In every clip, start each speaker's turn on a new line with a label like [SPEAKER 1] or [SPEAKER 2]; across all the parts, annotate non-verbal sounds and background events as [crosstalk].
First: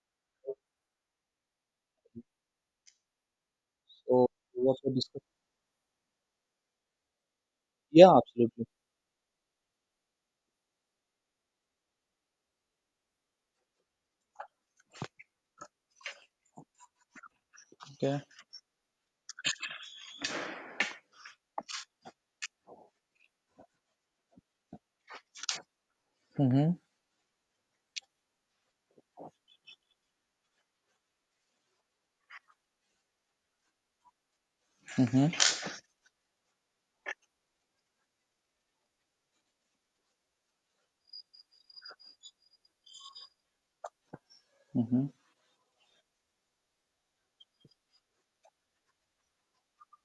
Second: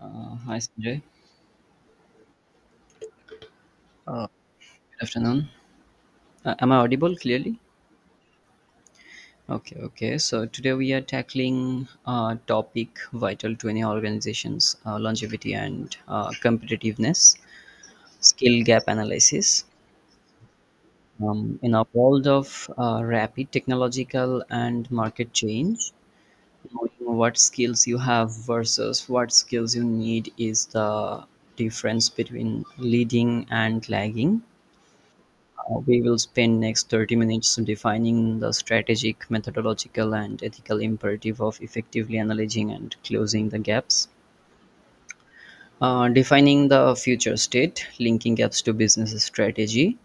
[SPEAKER 1] Hi, Sanjay. Uh,
[SPEAKER 2] So what we
[SPEAKER 1] Good
[SPEAKER 2] discussed,
[SPEAKER 1] afternoon. Am I audible clearly?
[SPEAKER 2] yeah, absolutely.
[SPEAKER 1] Okay, okay. So today we are tackling a topic vital to any organization's longevity and competitiveness,
[SPEAKER 2] Okay.
[SPEAKER 1] skill gap analysis. In a world of rapid technological and market change,
[SPEAKER 2] Mm-hmm.
[SPEAKER 1] knowing what skills you have versus what skills you need is the difference between leading and lagging.
[SPEAKER 2] Mm-hmm.
[SPEAKER 1] We will spend next 30 minutes defining the strategic, methodological, and ethical imperative of effectively analyzing and closing the gaps.
[SPEAKER 2] Mm-hmm.
[SPEAKER 1] Defining the future state, linking gaps to business strategy.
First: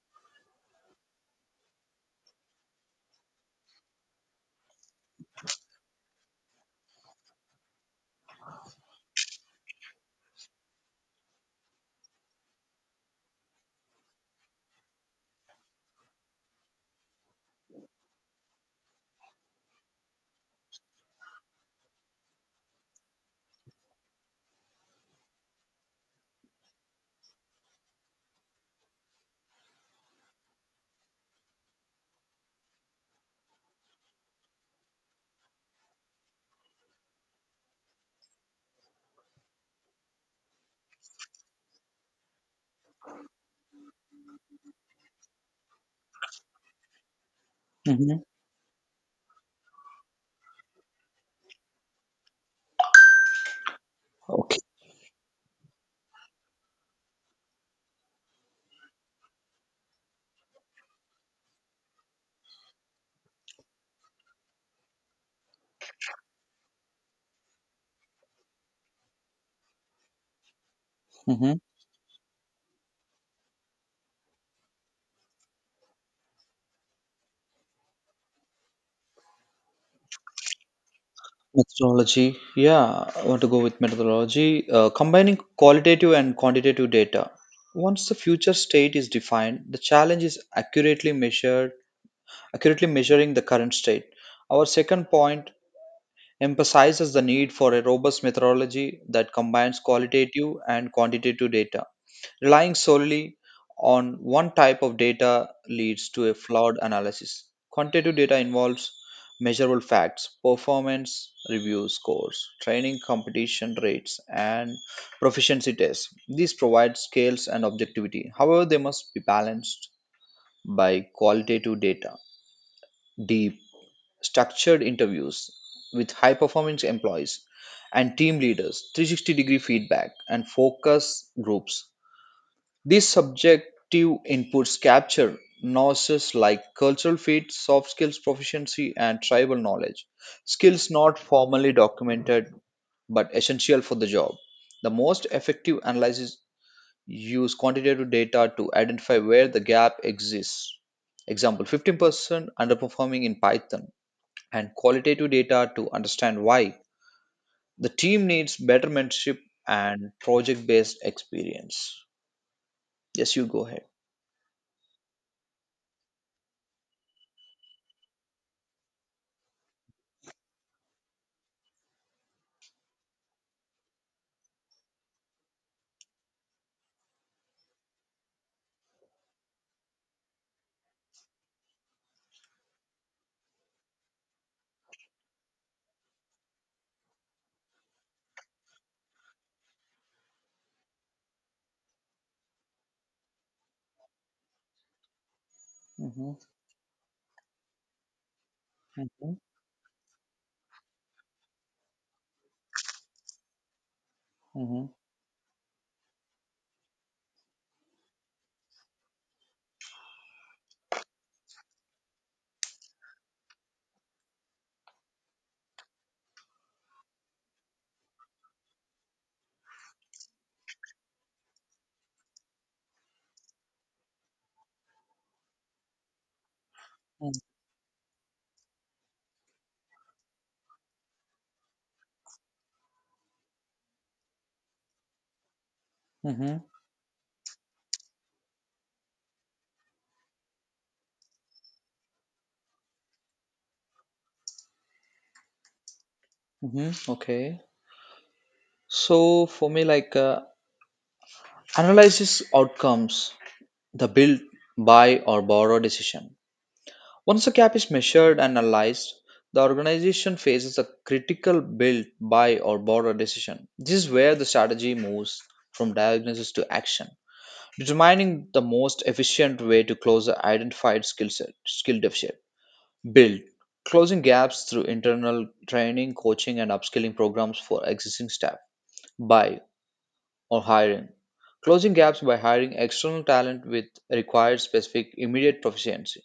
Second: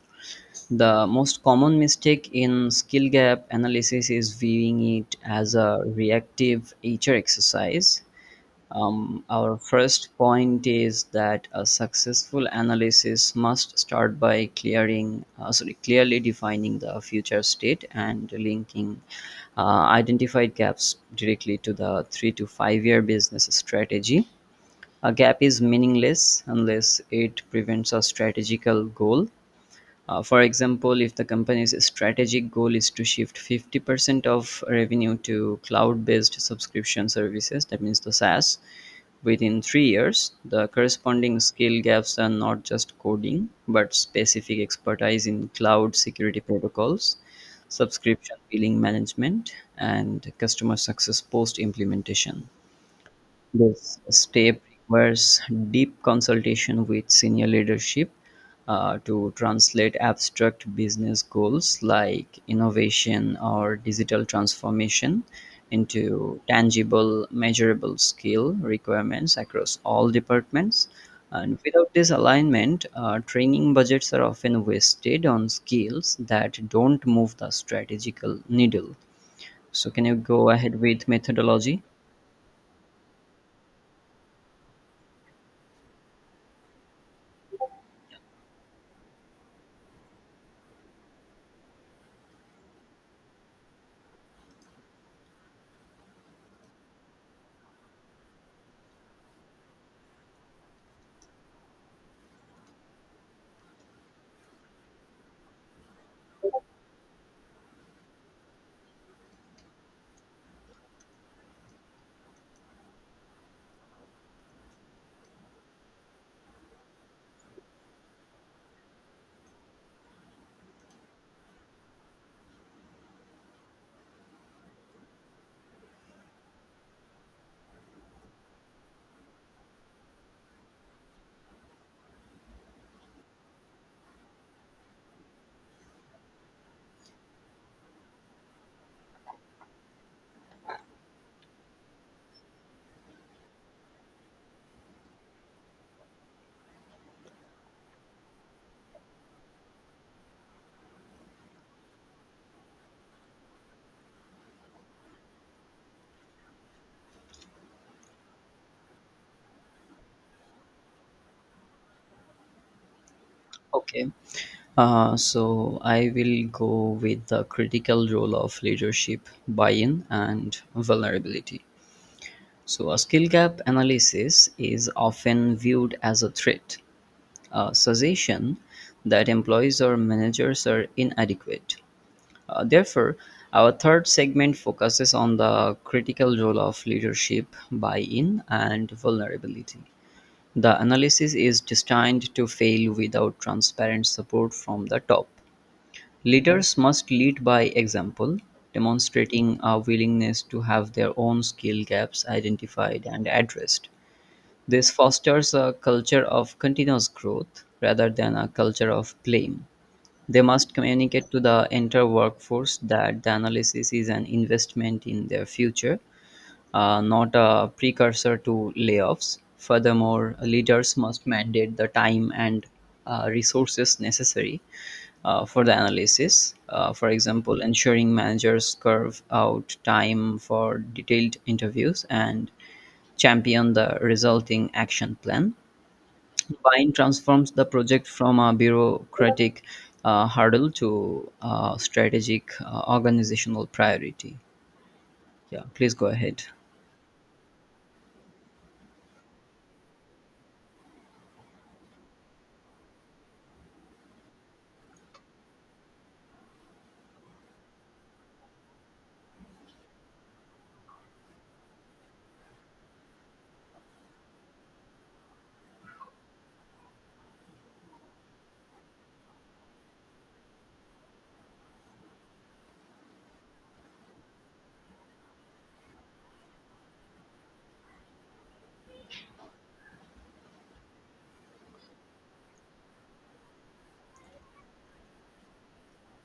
[SPEAKER 1] The most common mistake in skill gap analysis is viewing it as a reactive HR exercise. Our first point is that a successful analysis must start by clearly defining the future state and linking identified gaps directly to the 3 to 5 year business strategy. A gap is meaningless unless it prevents a strategical goal. For example, if the company's strategic goal is to shift 50% of revenue to cloud based subscription services, that means the SaaS, within 3 years, the corresponding skill gaps are not just coding, but specific expertise in cloud security protocols,
[SPEAKER 2] Mm-hmm.
[SPEAKER 1] subscription billing management, and customer success post implementation. This
[SPEAKER 2] Okay.
[SPEAKER 1] step requires deep consultation with senior leadership to translate abstract business goals like innovation or digital transformation into tangible, measurable skill requirements across all departments.
[SPEAKER 2] Mm-hmm.
[SPEAKER 1] And without this alignment, training budgets are often wasted on skills that don't move the strategical needle. So, can you go ahead with methodology?
[SPEAKER 2] Methodology. Yeah, I want to go with methodology. Combining qualitative and quantitative data. Once the future state is defined, the challenge is accurately measuring the current state. Our second point emphasizes the need for a robust methodology that combines qualitative and quantitative data. Relying solely on one type of data leads to a flawed analysis. Quantitative data involves measurable facts, performance review scores, training competition rates, and proficiency tests. These provide scales and objectivity. However, they must be balanced by qualitative data, deep, structured interviews with high performing employees and team leaders, 360-degree feedback, and focus groups. These subjective inputs capture nuances like cultural fit, soft skills proficiency, and tribal knowledge, skills not formally documented but essential for the job. The most effective analysis use quantitative data to identify where the gap exists. Example, 15% underperforming in Python, and qualitative data to understand why. The team needs better mentorship and project based experience. Yes, you go ahead.
[SPEAKER 1] Okay. So I will go with the critical role of leadership, buy-in, and vulnerability. So a skill gap analysis is often viewed as a threat, a suggestion that employees or managers are inadequate. Therefore, our third segment focuses on the critical role of leadership, buy-in, and vulnerability. The analysis is destined to fail without transparent support from the top.
[SPEAKER 2] Mhm,
[SPEAKER 1] Leaders must lead by example,
[SPEAKER 2] mhm.
[SPEAKER 1] demonstrating a willingness to have their own skill gaps identified and addressed.
[SPEAKER 2] Mm-hmm.
[SPEAKER 1] This fosters a culture of continuous growth rather than a culture of blame. They must communicate to the entire workforce that the analysis is an investment in their future, not a precursor to layoffs. Furthermore, leaders must mandate the time and resources necessary for the analysis. For example, ensuring managers carve out time for detailed interviews and champion the resulting action plan.
[SPEAKER 2] Mm-hmm.
[SPEAKER 1] Vine transforms the project from a bureaucratic hurdle to a strategic organizational priority. Yeah, please go ahead.
[SPEAKER 2] Mm-hmm. Okay. So for me, analyzes outcomes, the build, buy, or borrow decision. Once the cap is measured and analyzed, the organization faces a critical build, buy, or borrow decision. This is where the strategy moves from diagnosis to action, determining the most efficient way to close the skill deficit. Build, closing gaps through internal training, coaching, and upskilling programs for existing staff. Buy or hiring, closing gaps by hiring external talent with required specific immediate proficiency.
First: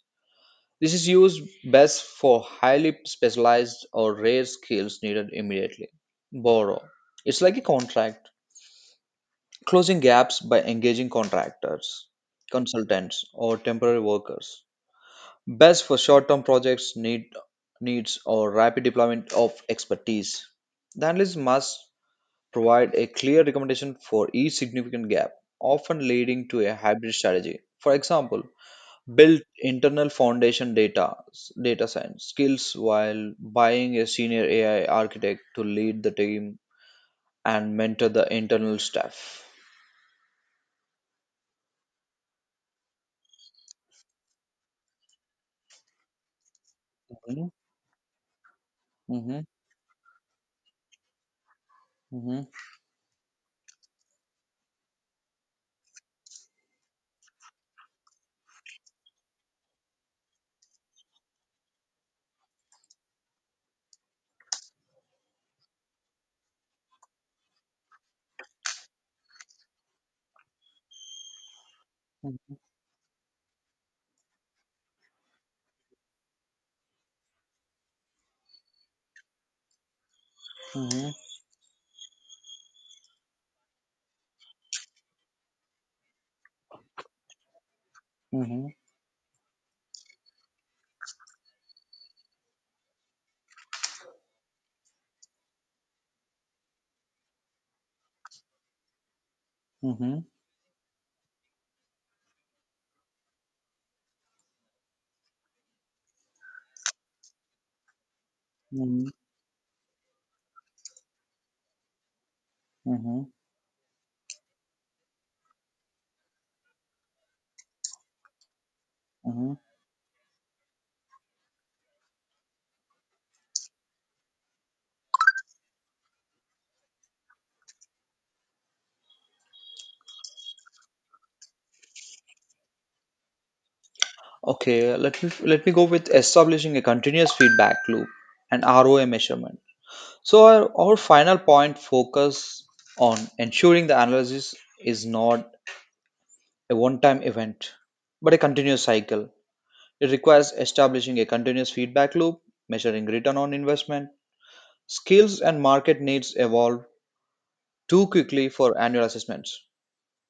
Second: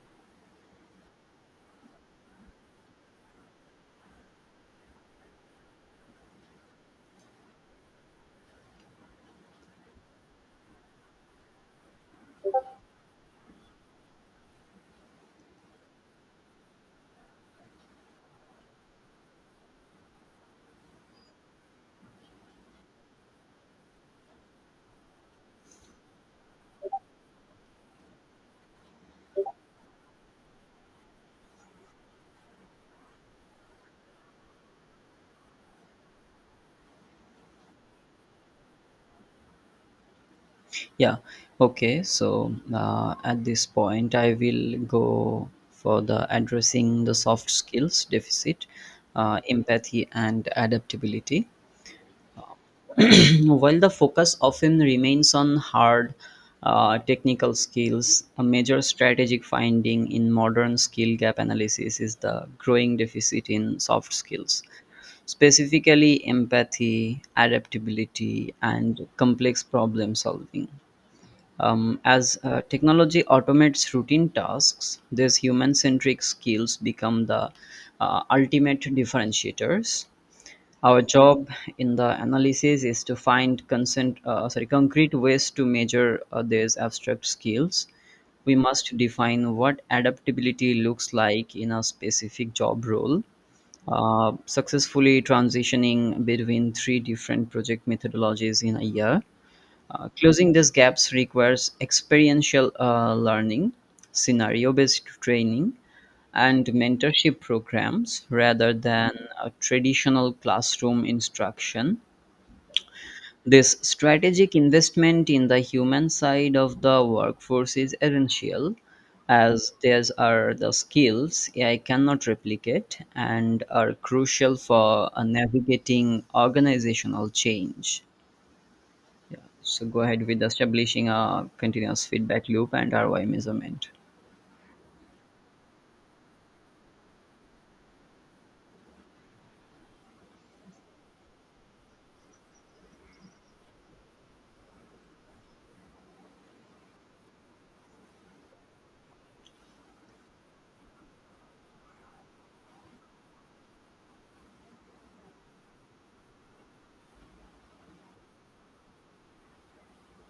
[SPEAKER 2] This is used best for highly specialized or rare skills needed immediately. Borrow, it's like a contract. Closing gaps by engaging contractors, consultants, or temporary workers. Best for short-term projects need needs or rapid deployment of expertise. The analyst must provide a clear recommendation for each significant gap, often leading to a hybrid strategy. For example, build internal foundation data science skills while buying a senior AI architect to lead the team and mentor the internal staff.
[SPEAKER 1] Yeah. Okay. So at this point, I will go for the addressing the soft
[SPEAKER 2] Mhm,
[SPEAKER 1] skills deficit,
[SPEAKER 2] mhm,
[SPEAKER 1] empathy, and adaptability.
[SPEAKER 2] mhm,
[SPEAKER 1] [clears throat] While the focus often remains on hard technical skills, a major strategic finding in modern skill gap analysis is the growing deficit in soft skills specifically empathy, adaptability, and complex problem solving. As
[SPEAKER 2] mhm,
[SPEAKER 1] technology automates routine tasks, these human centric skills become the ultimate differentiators. Our
[SPEAKER 2] mhm,
[SPEAKER 1] job in the analysis is to find concrete ways to measure these abstract skills. We
[SPEAKER 2] mhm,
[SPEAKER 1] must define what adaptability looks like in a specific job role, successfully transitioning between three different project methodologies in a year. Uh,
[SPEAKER 2] mhm,
[SPEAKER 1] closing these gaps requires experiential learning, scenario based training, and mentorship programs rather
[SPEAKER 2] mhm,
[SPEAKER 1] than a traditional classroom instruction.
[SPEAKER 2] mhm,
[SPEAKER 1] This strategic investment in the human side of the workforce is essential
[SPEAKER 2] mhm.
[SPEAKER 1] as these are the skills AI cannot replicate and are crucial for navigating organizational change. So go ahead with establishing a continuous feedback loop and ROI measurement.
[SPEAKER 2] Okay, let me go with establishing a continuous feedback loop and ROI measurement. So our final point focus on ensuring the analysis is not a one-time event, but a continuous cycle. It requires establishing a continuous feedback loop, measuring return on investment. Skills and market needs evolve too quickly for annual assessments.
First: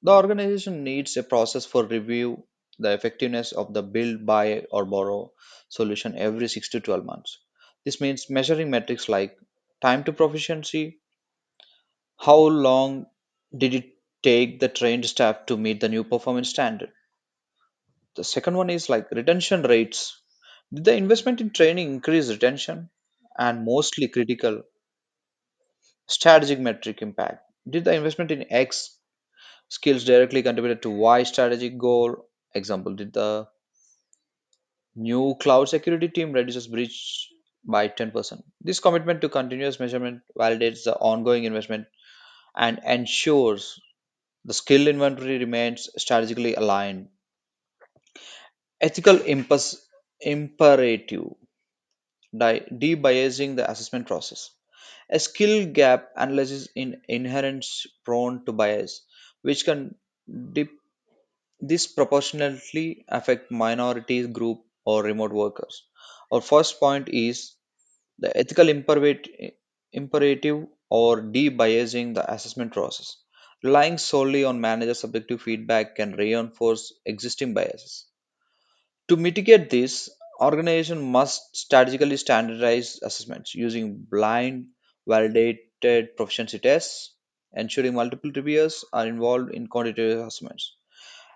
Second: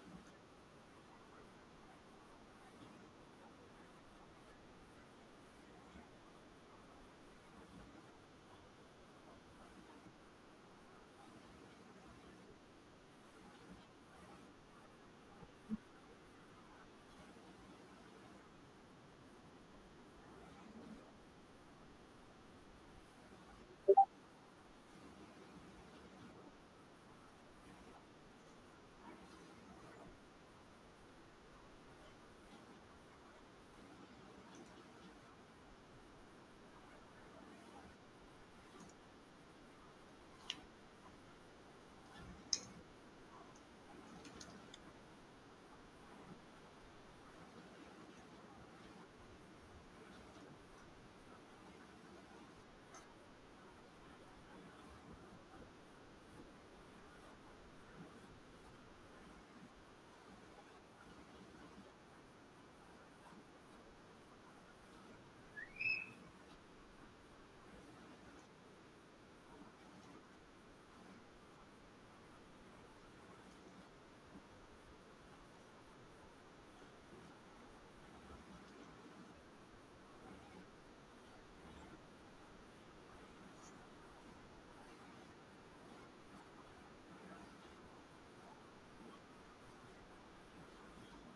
[SPEAKER 2] The organization needs a process for review the effectiveness of the build, buy, or borrow solution every 6 to 12 months. This means measuring metrics like time to proficiency. How long did it take the trained staff to meet the new performance standard. The second one is like retention rates. Did the investment in training increase retention? And mostly critical, strategic metric impact. Did the investment in X skills directly contributed to why strategic goal. Example, did the new cloud security team reduces breach by 10%. This commitment to continuous measurement validates the ongoing investment and ensures the skill inventory remains strategically aligned. Ethical imperative, debiasing the assessment process. A skill gap analysis in inherent prone to bias, which can this proportionately affect minority group or remote workers. Our first point is the ethical imperative or debiasing the assessment process. Relying solely on manager subjective feedback can reinforce existing biases. To mitigate this, organization must strategically standardize assessments using blind validated proficiency tests, ensuring multiple reviewers are involved in quantitative assessments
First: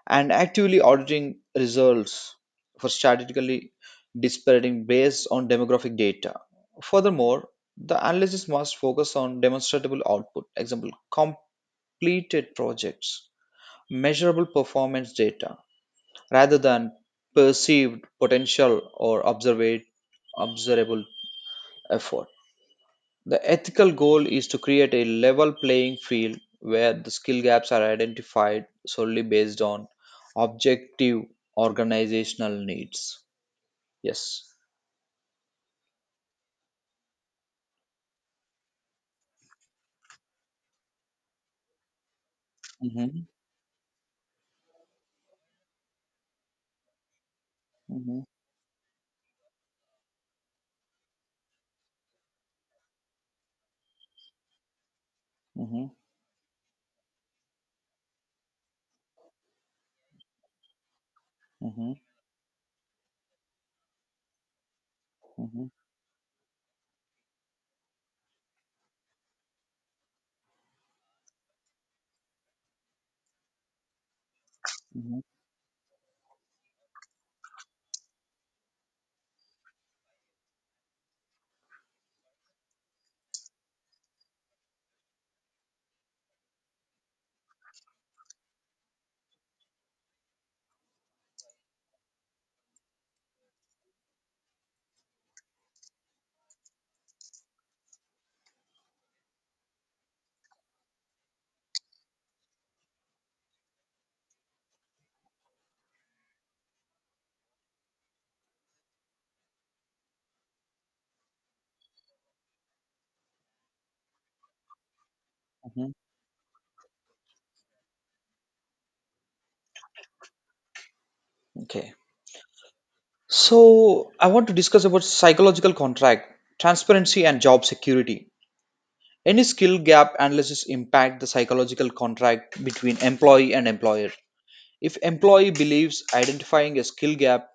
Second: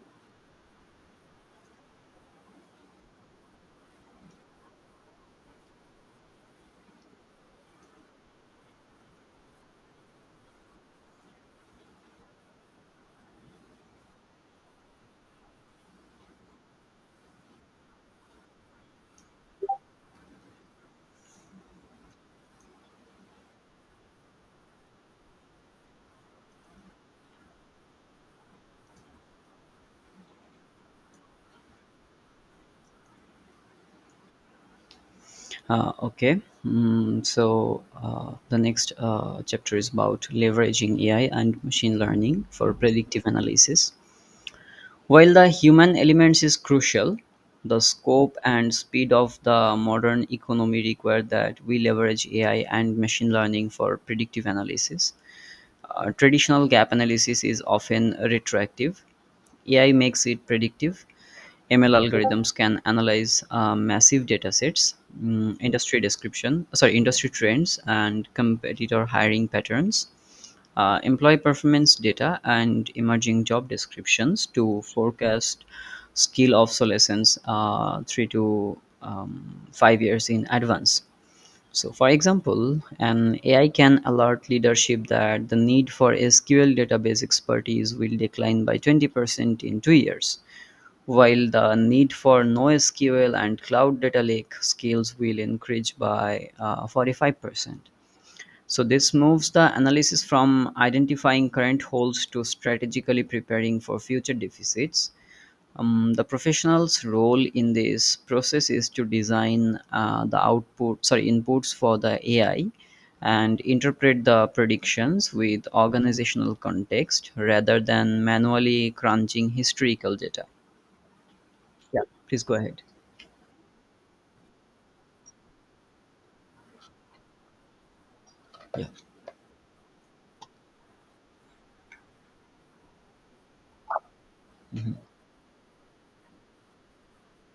[SPEAKER 2] and actively auditing results for statistically disparate based on demographic data. Furthermore, the analysis must focus on demonstrable output, example, completed projects, measurable performance data, rather than perceived potential or observable effort. The ethical goal is to create a level playing field where the skill gaps are identified solely based on objective organizational needs. Yes.
[SPEAKER 1] The next chapter is about leveraging AI and machine learning for predictive
[SPEAKER 2] Mhm,
[SPEAKER 1] analysis. While the human elements is crucial, the
[SPEAKER 2] mhm,
[SPEAKER 1] scope and speed of the modern economy require that we leverage AI and machine learning for predictive analysis.
[SPEAKER 2] mhm,
[SPEAKER 1] Traditional gap analysis is often retroactive, AI makes it predictive, ML
[SPEAKER 2] mhm,
[SPEAKER 1] algorithms can analyze massive data sets,
[SPEAKER 2] mhm,
[SPEAKER 1] industry trends and competitor hiring patterns, employee performance data, and emerging job descriptions to
[SPEAKER 2] mhm,
[SPEAKER 1] forecast skill obsolescence uh, three to 5 years in advance. So, for example, an AI can alert leadership that the need for SQL database expertise will decline by 20% in 2 years while the need for NoSQL and Cloud Data Lake skills will increase by 45%. So, this moves the analysis from identifying current holes to strategically preparing for future deficits. The professional's role in this process is to design inputs for the AI and interpret the predictions with
[SPEAKER 2] mhm.
[SPEAKER 1] organizational context rather than manually crunching historical data.
[SPEAKER 2] Okay.
[SPEAKER 1] Yeah, please go ahead.
[SPEAKER 2] So I want to discuss about psychological contract, transparency, and job security. Any skill gap analysis impact the psychological contract between employee and employer. If employee believes identifying a skill gap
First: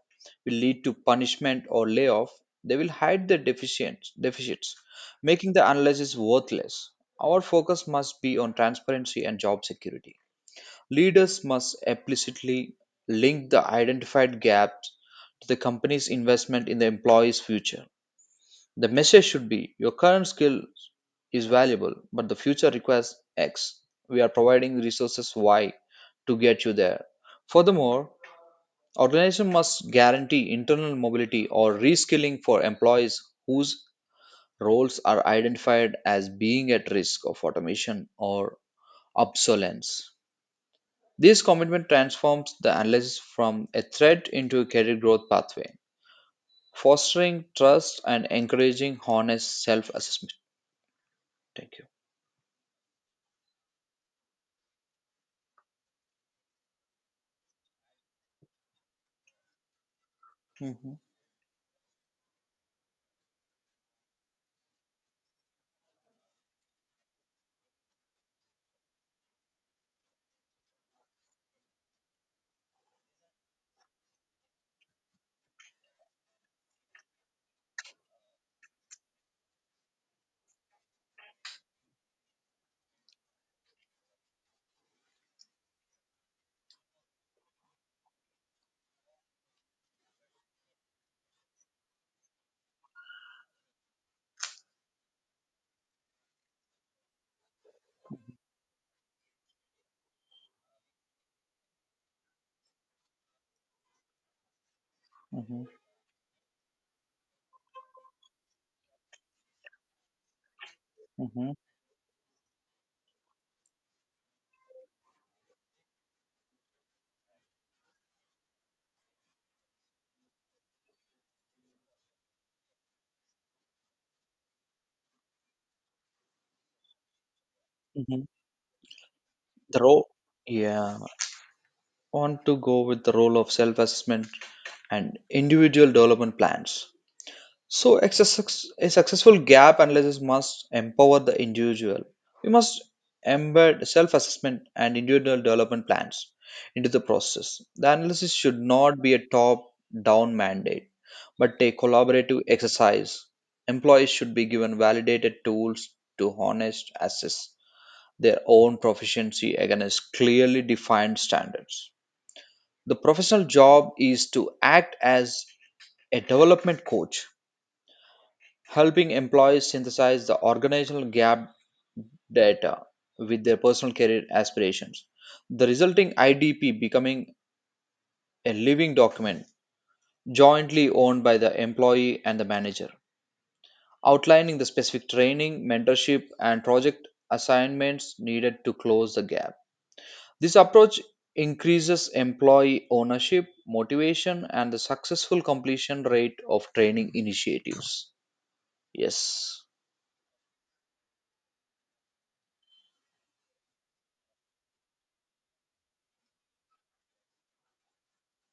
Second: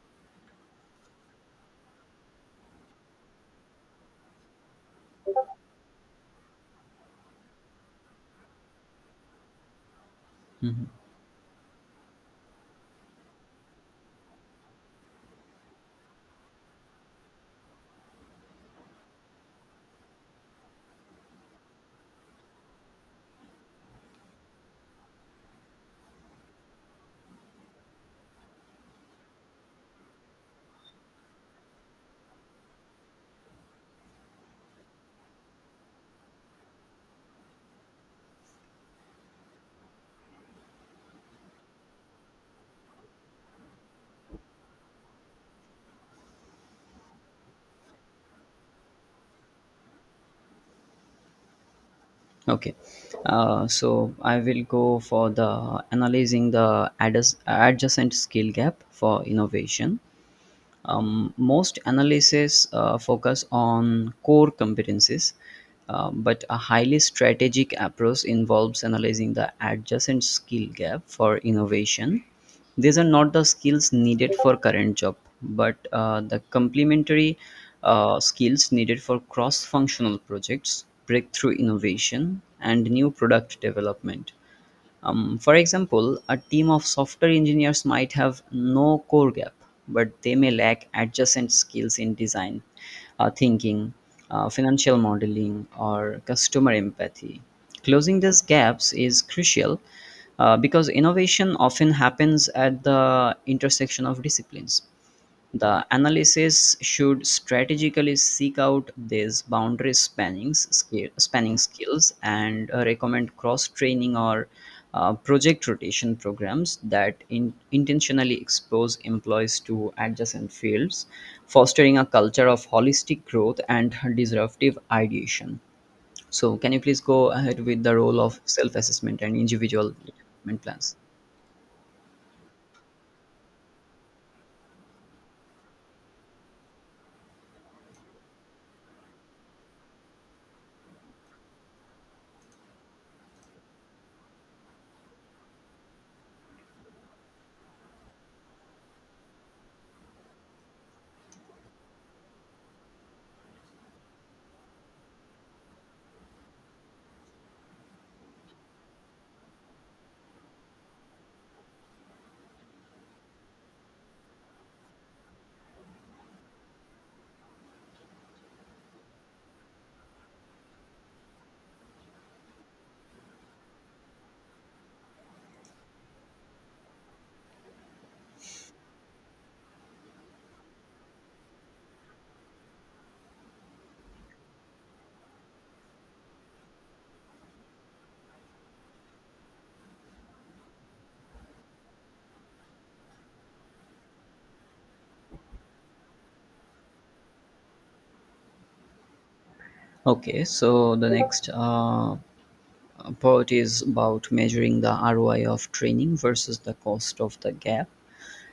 [SPEAKER 2] will lead to punishment or layoff, they will hide their deficits, making the analysis worthless. Our focus must be on transparency and job security.
[SPEAKER 1] Mhm.
[SPEAKER 2] Leaders must explicitly link the identified gaps to the company's investment in the employee's future. The message should be your current skill is valuable, but the future requires X. We are providing resources Y to get you there. Furthermore, organization must guarantee internal mobility or reskilling for employees whose roles are identified as being at risk of automation or obsolescence. This commitment transforms the analysis from a threat into a career growth pathway, fostering trust and encouraging honest self assessment. Thank you.
[SPEAKER 1] Okay, so I will go for the analyzing the adjacent skill gap for innovation.
[SPEAKER 2] Mhm,
[SPEAKER 1] Most analyses focus on core competencies, but a highly strategic approach involves analyzing the adjacent skill gap for innovation. These are not the skills needed for current job, but the complementary skills needed for cross-functional projects, breakthrough innovation, and new product development. For example, a team of software engineers might have no core gap, but they may lack adjacent skills in design, thinking, financial modeling, or customer empathy. Closing these gaps is crucial because innovation often happens at the intersection of disciplines.
[SPEAKER 2] mhm,
[SPEAKER 1] The analysis should strategically seek out these boundary
[SPEAKER 2] mhm,
[SPEAKER 1] spanning skills and recommend cross training or project rotation programs that intentionally expose employees to adjacent fields, fostering a culture of holistic growth and disruptive ideation. So, can you please go ahead with the role
[SPEAKER 2] mhm.
[SPEAKER 1] of self assessment and
[SPEAKER 2] The
[SPEAKER 1] individual
[SPEAKER 2] role,
[SPEAKER 1] development plans?
[SPEAKER 2] yeah, I want to go with the role of self assessment and individual development plans. So, a a successful gap analysis must empower the individual. We must embed self assessment and individual development plans into the process. The analysis should not be a top down mandate, but a collaborative exercise. Employees should be given validated tools to honest assess their own proficiency against clearly defined standards. The professional job is to act as a development coach, helping employees synthesize the organizational gap data with their personal career aspirations. The resulting IDP becoming a living document jointly owned by the employee and the manager, outlining the specific training, mentorship, and project assignments needed to close the gap. This approach increases employee ownership, motivation, and the successful completion rate of training initiatives. Yes.
[SPEAKER 1] Okay, so the next part is about measuring the ROI of training versus the cost of the gap.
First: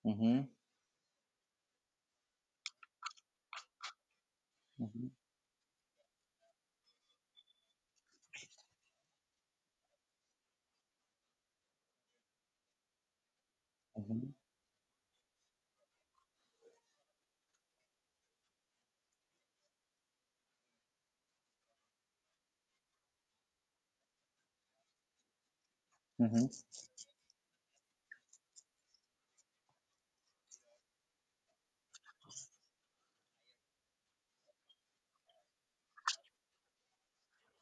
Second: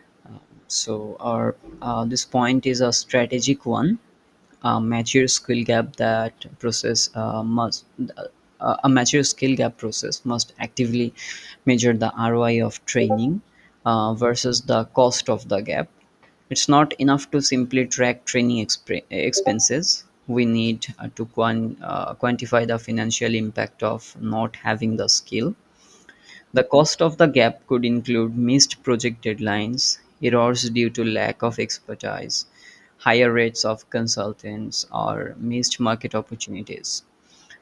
[SPEAKER 2] Hmm.
[SPEAKER 1] So our this point is a strategic one. A mature skill gap that process must A mature skill gap process must actively measure the ROI of training
[SPEAKER 2] Hmm.
[SPEAKER 1] versus the cost of the gap. It's not enough to simply track training expenses. We need to quantify the financial impact of not having the skill.
[SPEAKER 2] Hmm.
[SPEAKER 1] The cost of the gap could include missed project deadlines, errors due to lack of expertise, higher rates of consultants, or missed market opportunities.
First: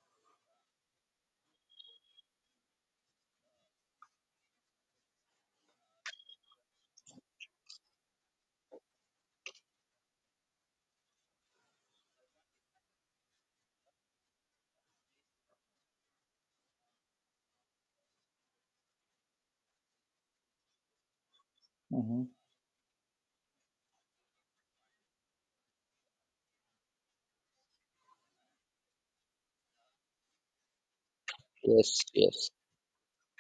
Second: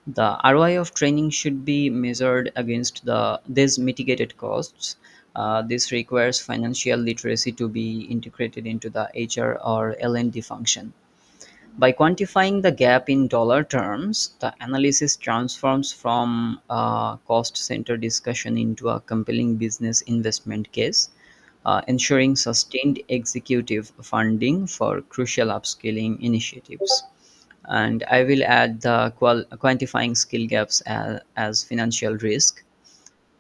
[SPEAKER 1] The ROI of training should be measured against these mitigated costs. This requires financial literacy to be integrated into the HR or L&D function. By quantifying the gap in dollar terms, the analysis transforms from a cost-centered discussion into a compelling business investment case,
[SPEAKER 2] Hmm.
[SPEAKER 1] ensuring sustained executive funding for crucial upskilling initiatives. And I will add the quantifying skill gaps as
[SPEAKER 2] Yes,
[SPEAKER 1] financial
[SPEAKER 2] yes,
[SPEAKER 1] risk.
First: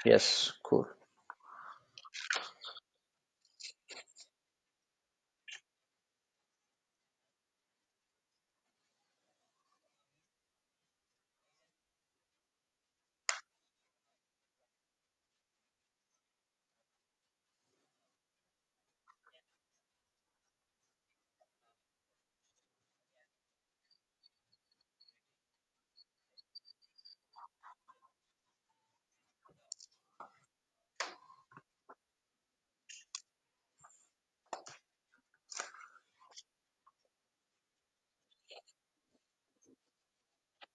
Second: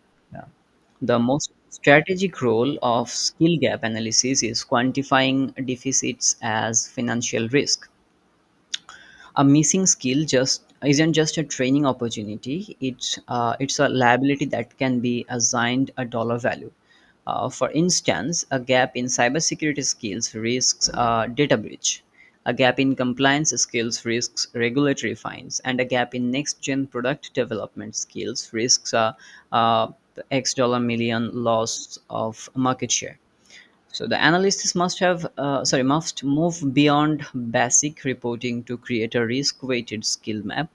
[SPEAKER 2] yes, cool.
[SPEAKER 1] The most strategic role of skill gap analysis is quantifying deficits as financial risk. A missing skill just isn't just a training opportunity, it's a liability that can be assigned a dollar value. Uh, for instance, a gap in cybersecurity skills risks data breach, a gap in compliance skills risks regulatory fines, and a gap in next gen product development skills risks uh, x dollar million loss of market share. So the analysts must move beyond basic reporting to create a risk-weighted skill map,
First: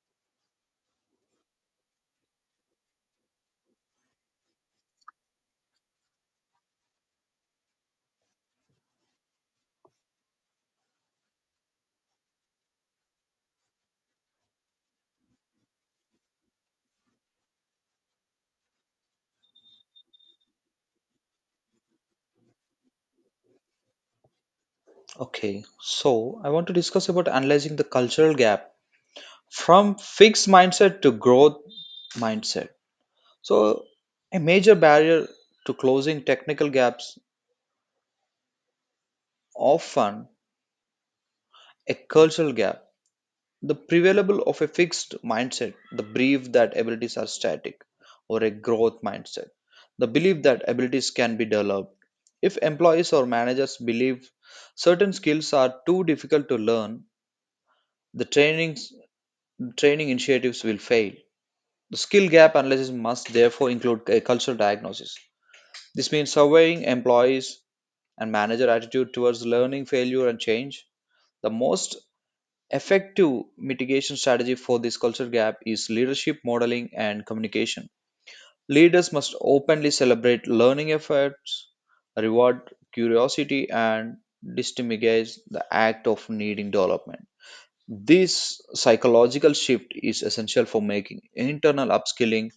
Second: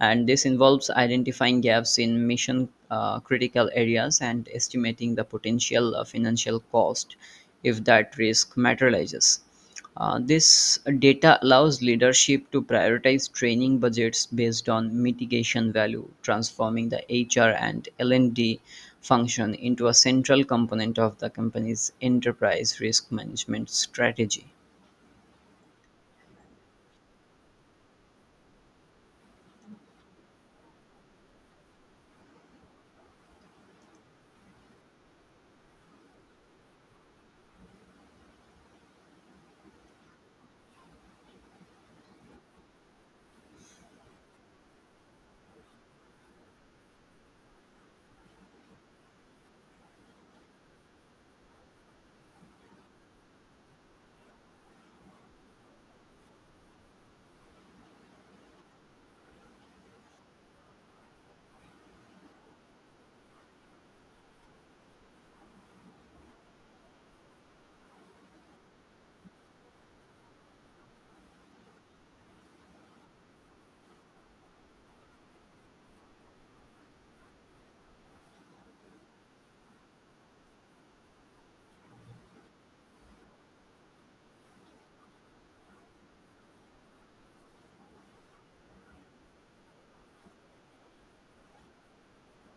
[SPEAKER 1] and this involves identifying gaps in mission critical areas and estimating the potential financial cost if that risk materializes. This data allows leadership to prioritize training budgets based on mitigation value, transforming the HR and L&D function into a central component of the company's enterprise risk management strategy.
[SPEAKER 2] Okay, so I want to discuss about analyzing the cultural gap from fixed mindset to growth mindset. So, a major barrier to closing technical gaps often a cultural gap. The prevailable of a fixed mindset, the belief that abilities are static, or a growth mindset, the belief that abilities can be developed. If employees or managers believe certain skills are too difficult to learn, the training initiatives will fail. The skill gap analysis must therefore include a cultural diagnosis. This means surveying employees and manager attitude towards learning, failure, and change. The most effective mitigation strategy for this culture gap is leadership modeling and communication. Leaders must openly celebrate learning efforts, reward curiosity, and destigmatize the act of needing development. This psychological shift is essential for making internal upskilling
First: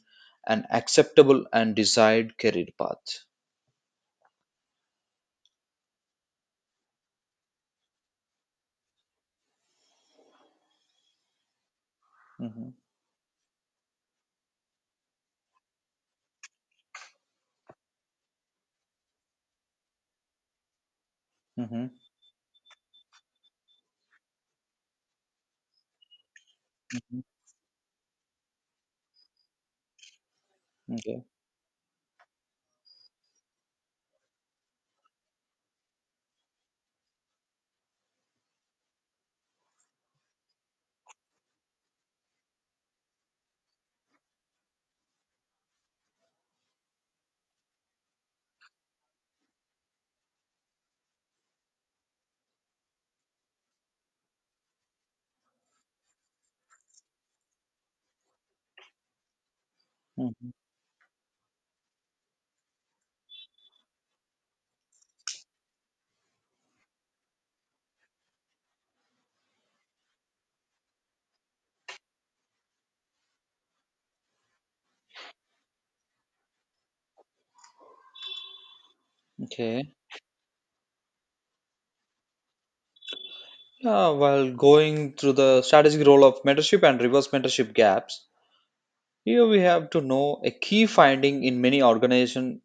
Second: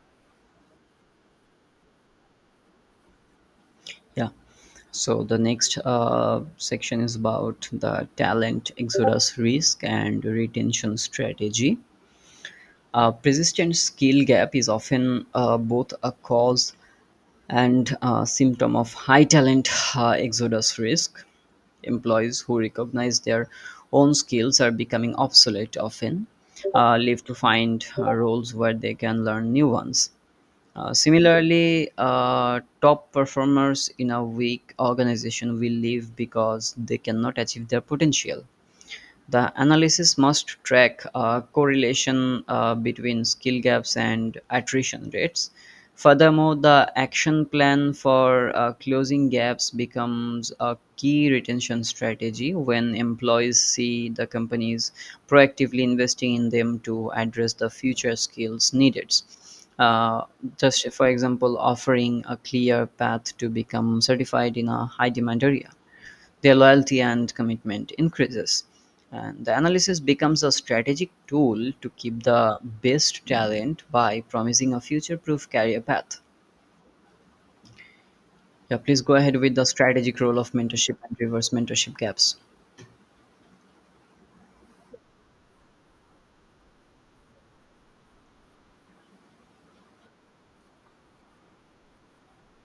[SPEAKER 2] an acceptable and desired career path.
[SPEAKER 1] Yeah. So the next section is about the talent exodus risk and retention strategy.
[SPEAKER 2] Mhm,
[SPEAKER 1] A persistent skill gap is often both a cause and a symptom of high talent exodus risk.
[SPEAKER 2] mhm,
[SPEAKER 1] Employees who recognize their own skills are becoming obsolete often,
[SPEAKER 2] mhm.
[SPEAKER 1] live to find roles where they can learn new ones. Uh,
[SPEAKER 2] Okay.
[SPEAKER 1] similarly, uh, top performers in a weak organization will leave because they cannot achieve their potential. The analysis must track a correlation between skill gaps and attrition rates. Furthermore, the action plan for closing gaps becomes a key retention strategy when employees see the companies proactively investing in them to address the future skills needed. Uh,
[SPEAKER 2] Mhm.
[SPEAKER 1] just for example, offering a clear path to become certified in a high demand area, their loyalty and commitment increases. And the analysis becomes a strategic tool to keep the best talent by promising a future proof career path. Yeah, please go ahead with the
[SPEAKER 2] Okay.
[SPEAKER 1] strategic role of mentorship and reverse mentorship gaps.
[SPEAKER 2] While going through the strategic role of mentorship and reverse mentorship gaps, here we have to know a key finding in many organizations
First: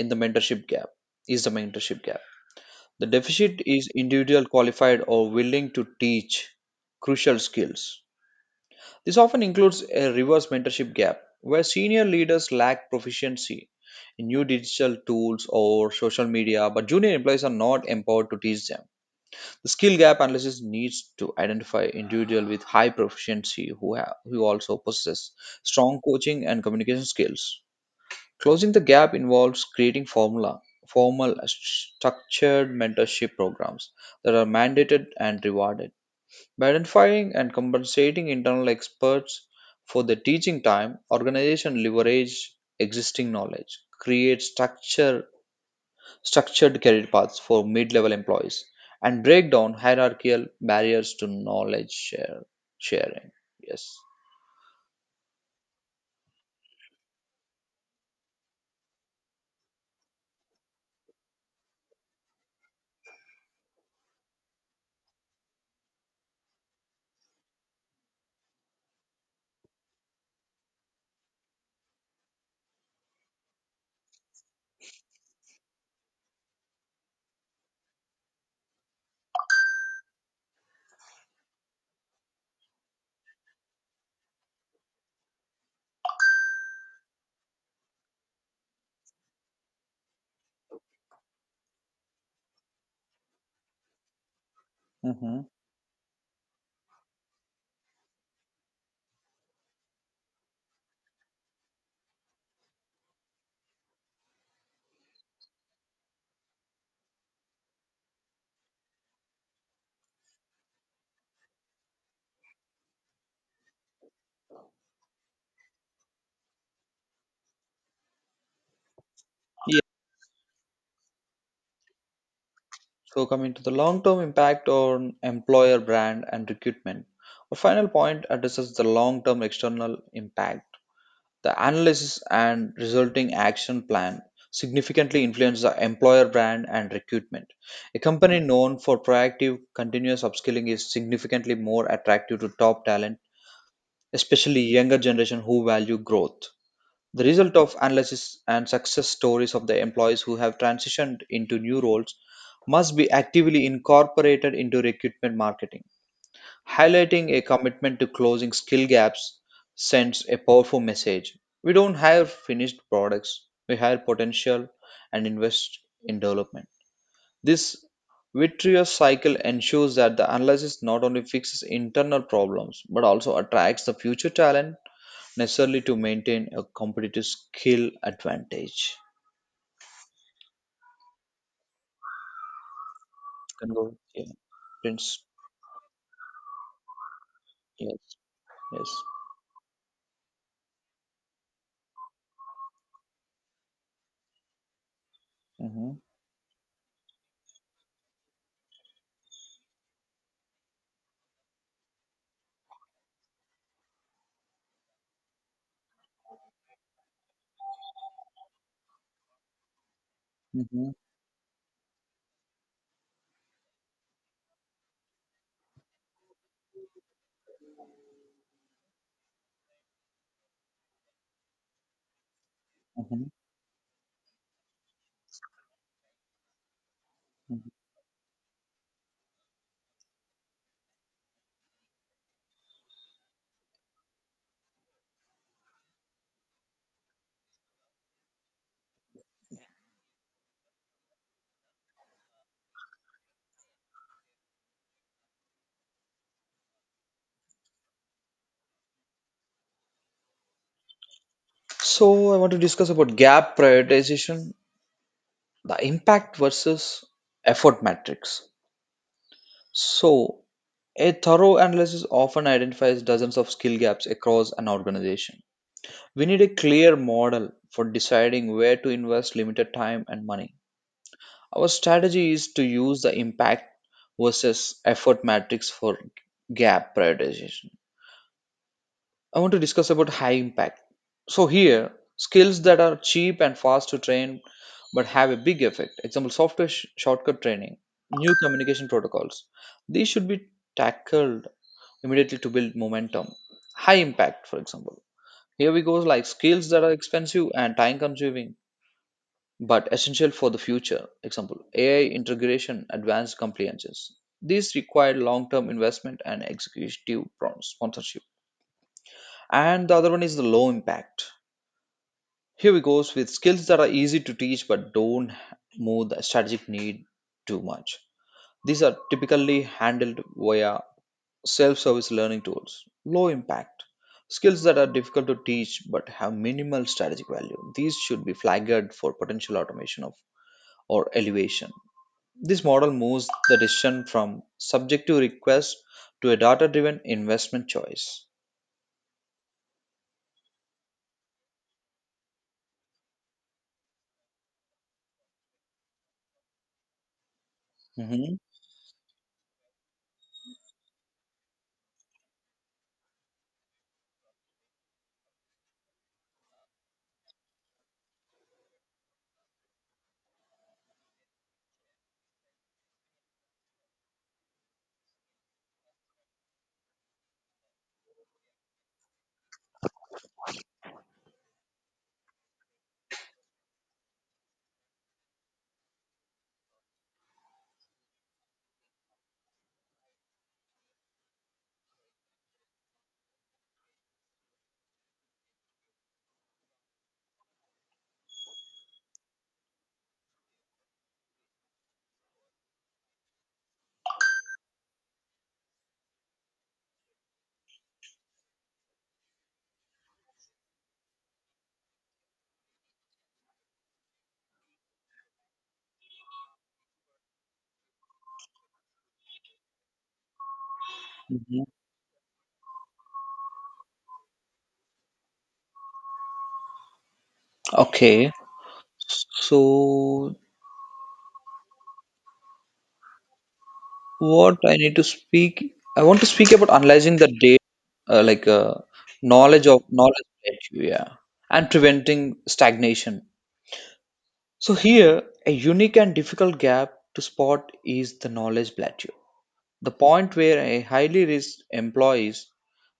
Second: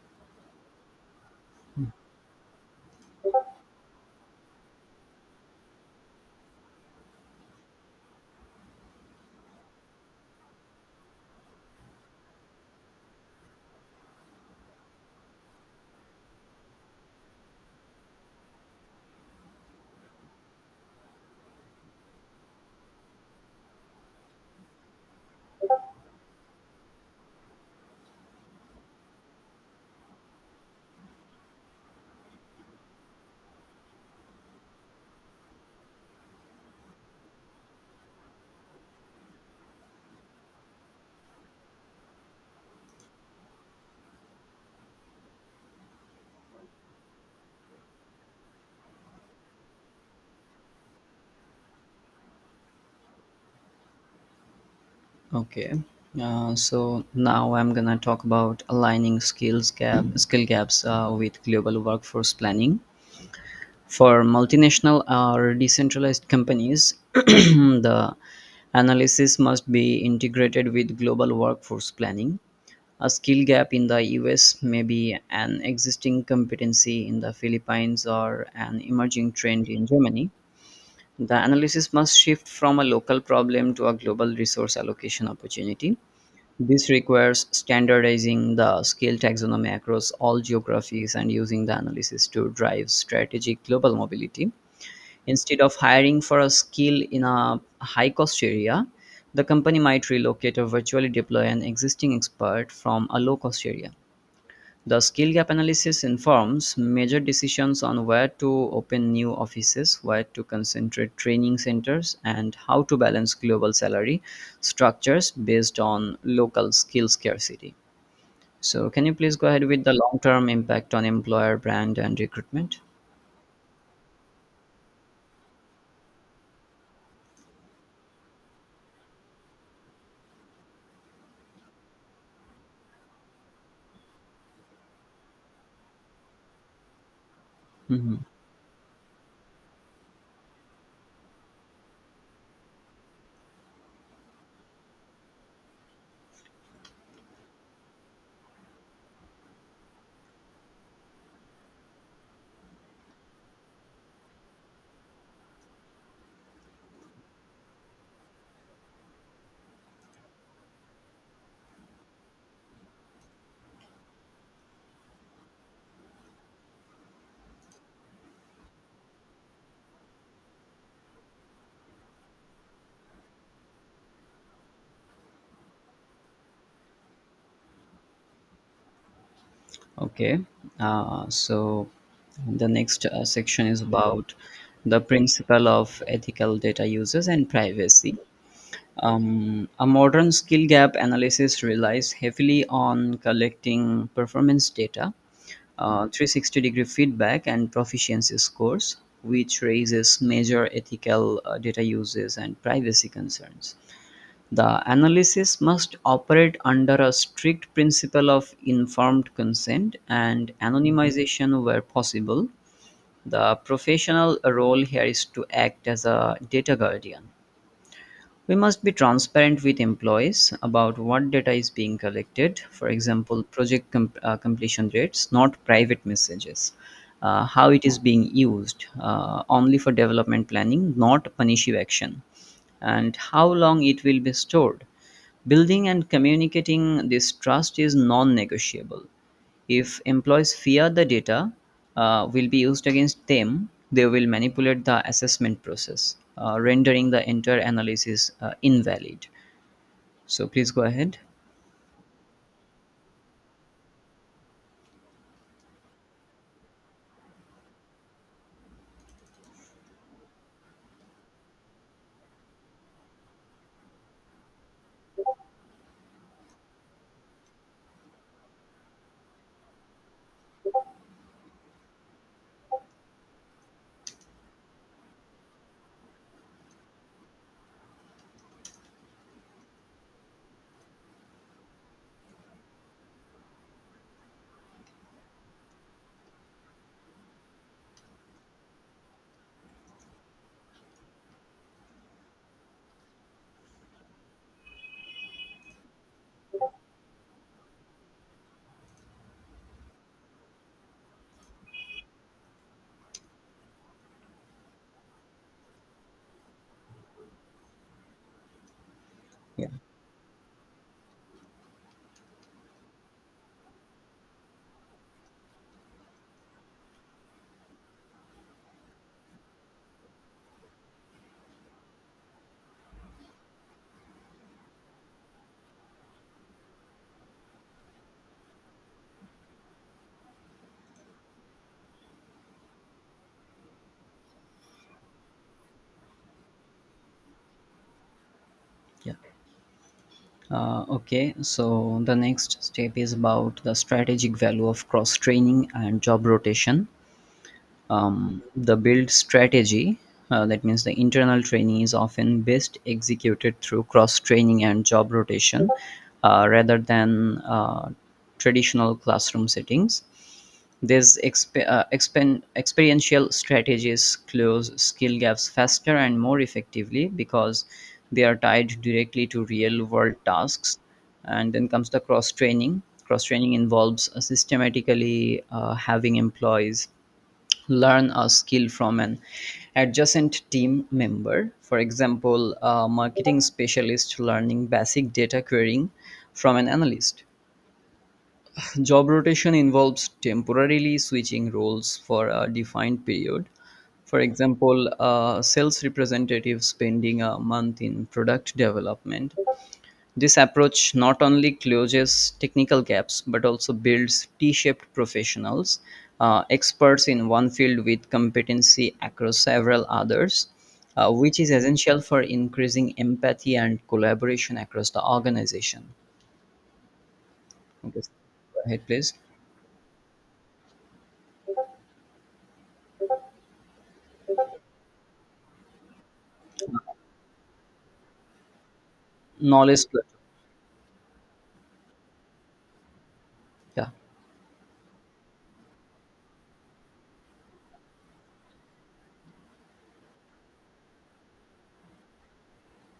[SPEAKER 2] in the mentorship gap is the mentorship gap. The deficit is individual qualified or willing to teach crucial skills. This often includes a reverse mentorship gap where senior leaders lack proficiency in new digital tools or social media, but junior employees are not empowered to teach them. The skill gap analysis needs to identify individual with high proficiency who also possess strong coaching and communication skills. Closing the gap involves creating formula formal structured mentorship programs that are mandated and rewarded. By identifying and compensating internal experts for their teaching time, organization leverage existing knowledge, create structured career paths for mid level employees, and break down hierarchical barriers to sharing. Yes.
[SPEAKER 1] Okay. So now I'm gonna talk about aligning skill gaps with global workforce planning. For multinational or decentralized companies, [clears throat] the analysis must be integrated with global workforce planning. A skill gap in the US may be an existing competency in the Philippines or an emerging trend in Germany. The analysis must shift from a local problem to a global resource allocation opportunity. This requires standardizing the skill taxonomy across all geographies and using the analysis to drive strategic global mobility.
[SPEAKER 2] Mm-hmm.
[SPEAKER 1] Instead of hiring for a skill in a high cost area, the company might relocate or virtually deploy an existing expert from a low cost area. The skill gap analysis informs major decisions on where to open new offices, where to concentrate training centers, and how to balance global salary structures based on local skill scarcity. So, can you please go ahead
[SPEAKER 2] Yeah.
[SPEAKER 1] with the long term impact on employer brand and recruitment?
[SPEAKER 2] So, coming to the long term impact on employer brand and recruitment, our final point addresses the long term external impact. The analysis and resulting action plan significantly influence the employer brand and recruitment. A
[SPEAKER 1] Mhm.
[SPEAKER 2] company known for proactive, continuous upskilling is significantly more attractive to top talent, especially younger generation who value growth. The result of analysis and success stories of the employees who have transitioned into new roles must be actively incorporated into recruitment marketing. Highlighting a commitment to closing skill gaps sends a powerful message. We don't hire finished products, we hire potential and invest in development. This virtuous cycle ensures that the analysis not only fixes internal problems but also attracts the future talent necessarily to maintain a competitive skill advantage.
[SPEAKER 1] Okay, so the next section is
[SPEAKER 2] Convert, yeah.
[SPEAKER 1] about the
[SPEAKER 2] Prince,
[SPEAKER 1] principle of ethical data uses and
[SPEAKER 2] yes,
[SPEAKER 1] privacy.
[SPEAKER 2] yes.
[SPEAKER 1] A modern skill gap analysis relies heavily on collecting performance data,
[SPEAKER 2] Hmm.
[SPEAKER 1] 360-degree feedback, and proficiency scores, which raises major ethical data uses and privacy concerns. The analysis must operate under a strict principle of informed consent and
[SPEAKER 2] Hmm.
[SPEAKER 1] anonymization where possible. The professional role here is to act as a data guardian. We must be transparent with employees about what data is being collected, for
[SPEAKER 2] Hmm.
[SPEAKER 1] example, completion rates, not private messages, how it is being used, only for development planning, not punitive action, and how long it will be stored. Building and communicating this trust is non negotiable. If employees fear the data will be used against them, they will manipulate the assessment process, rendering the entire analysis invalid. So please go ahead.
[SPEAKER 2] So I want to discuss about gap prioritization, the impact versus effort matrix. So a thorough analysis often identifies dozens of skill gaps across an organization. We need a clear model for deciding where to invest limited time and money. Our strategy is to use the impact versus effort matrix for gap prioritization. I want to discuss about high impact. So here, skills that are cheap and fast to train but have a big effect. Example, software shortcut training, new communication protocols. These should be tackled immediately to build momentum. High impact, for example. Here we go like skills that are expensive and time consuming but essential for the future. Example, AI integration, advanced compliances. These require long term investment and executive sponsorship.
[SPEAKER 1] Yeah,
[SPEAKER 2] And the other one is the low impact. Here we goes with skills that are easy to teach but don't move the strategic need too much. These are typically handled via self service learning tools. Low impact. Skills that are difficult to teach but have minimal strategic value. These should be flagged for potential automation of or elevation. This model moves the decision from subjective request to a data driven investment choice.
[SPEAKER 1] yeah. Okay, so the next step is about the strategic value of cross training and job rotation.
[SPEAKER 2] Mhm,
[SPEAKER 1] The build strategy that means the internal training is often best executed through cross training and job rotation rather than traditional classroom settings. These experiential strategies close skill gaps faster and more effectively because they are tied directly to real world tasks. And then comes the cross training. Cross training involves systematically having employees learn a skill from an adjacent team member. For example, a marketing specialist learning basic data querying from an analyst. Job rotation involves temporarily switching roles for a defined period. For example, a sales representative spending a month in product development. This approach not only closes technical gaps but also builds T shaped professionals, experts in one field with competency across several others, which is
[SPEAKER 2] mhm.
[SPEAKER 1] essential for increasing empathy and collaboration across the organization. Okay, so
[SPEAKER 2] Okay.
[SPEAKER 1] go ahead, please.
[SPEAKER 2] So, what I need to speak, I want to speak about analyzing the data, uh, like uh, knowledge of
[SPEAKER 1] Knowledge cluster.
[SPEAKER 2] knowledge, edge, yeah, and preventing stagnation.
[SPEAKER 1] Yeah.
[SPEAKER 2] So, here, a unique and difficult gap to spot is the knowledge plateau, the point where a highly risked employees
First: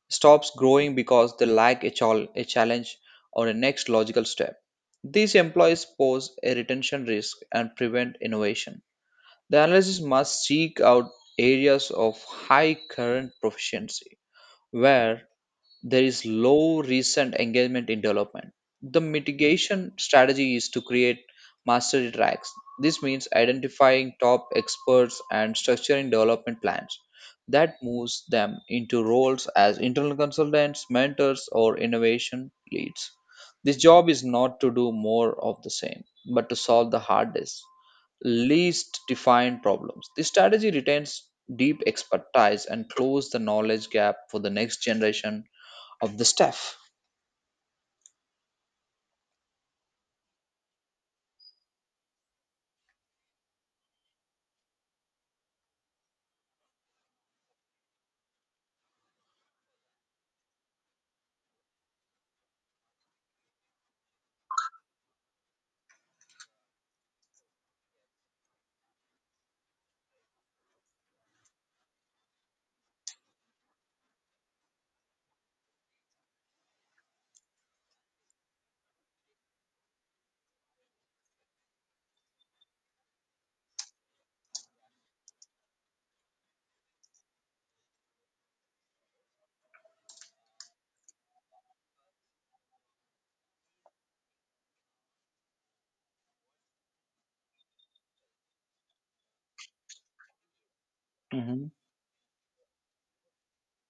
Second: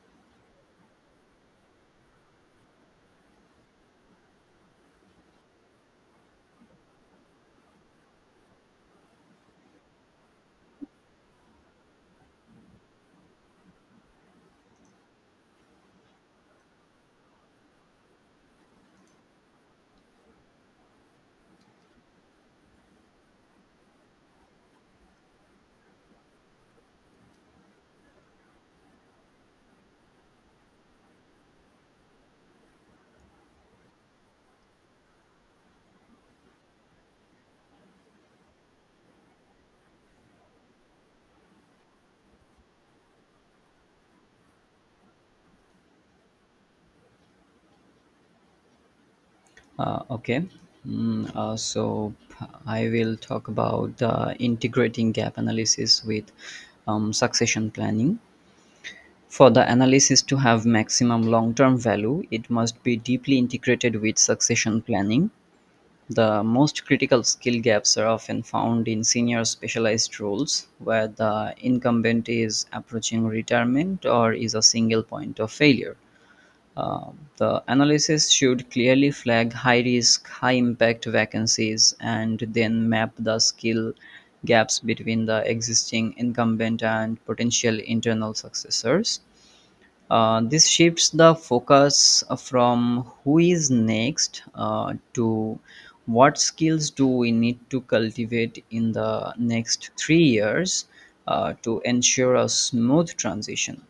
[SPEAKER 2] stops growing because they lack a challenge or a next logical step. These employees pose a retention risk and prevent innovation. The analysis must seek out areas of high current proficiency where there is low recent engagement in development. The mitigation strategy is to create mastery tracks. This means identifying top experts and structuring development plans that moves them into roles as internal consultants, mentors, or innovation leads. This job is not to do more of the same, but to solve the hardest least defined problems. This strategy retains deep expertise and close the knowledge gap for the next generation of the staff.
[SPEAKER 1] Okay. So I will talk about the integrating gap analysis with succession planning. For the analysis to have maximum long-term value, it must be deeply integrated with succession planning. The most critical skill gaps are often found in senior specialized roles where the incumbent is approaching retirement or is a single point of failure. Uh, the analysis should clearly flag high risk, high impact vacancies and then map the skill gaps between the existing incumbent and potential internal successors. This shifts the focus from who is next to what skills do we need to cultivate in the next 3 years
[SPEAKER 2] Mm-hmm.
[SPEAKER 1] to ensure a smooth transition.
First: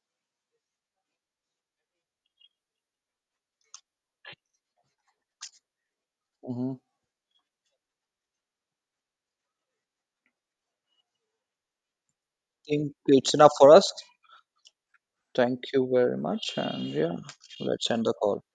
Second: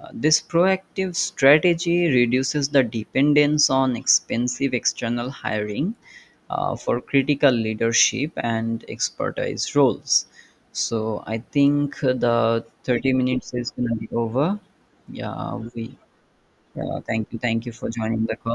[SPEAKER 1] This proactive strategy reduces the dependence on expensive external hiring
[SPEAKER 2] Hmm.
[SPEAKER 1] for critical leadership and expertise roles. So I think the
[SPEAKER 2] Think
[SPEAKER 1] 30
[SPEAKER 2] it's enough
[SPEAKER 1] minutes is
[SPEAKER 2] for
[SPEAKER 1] going
[SPEAKER 2] us.
[SPEAKER 1] to be over. Yeah,
[SPEAKER 2] Thank you
[SPEAKER 1] we.
[SPEAKER 2] very much. And
[SPEAKER 1] Yeah,
[SPEAKER 2] yeah,
[SPEAKER 1] thank you. Thank you for
[SPEAKER 2] let's end the
[SPEAKER 1] joining the
[SPEAKER 2] call.
[SPEAKER 1] call.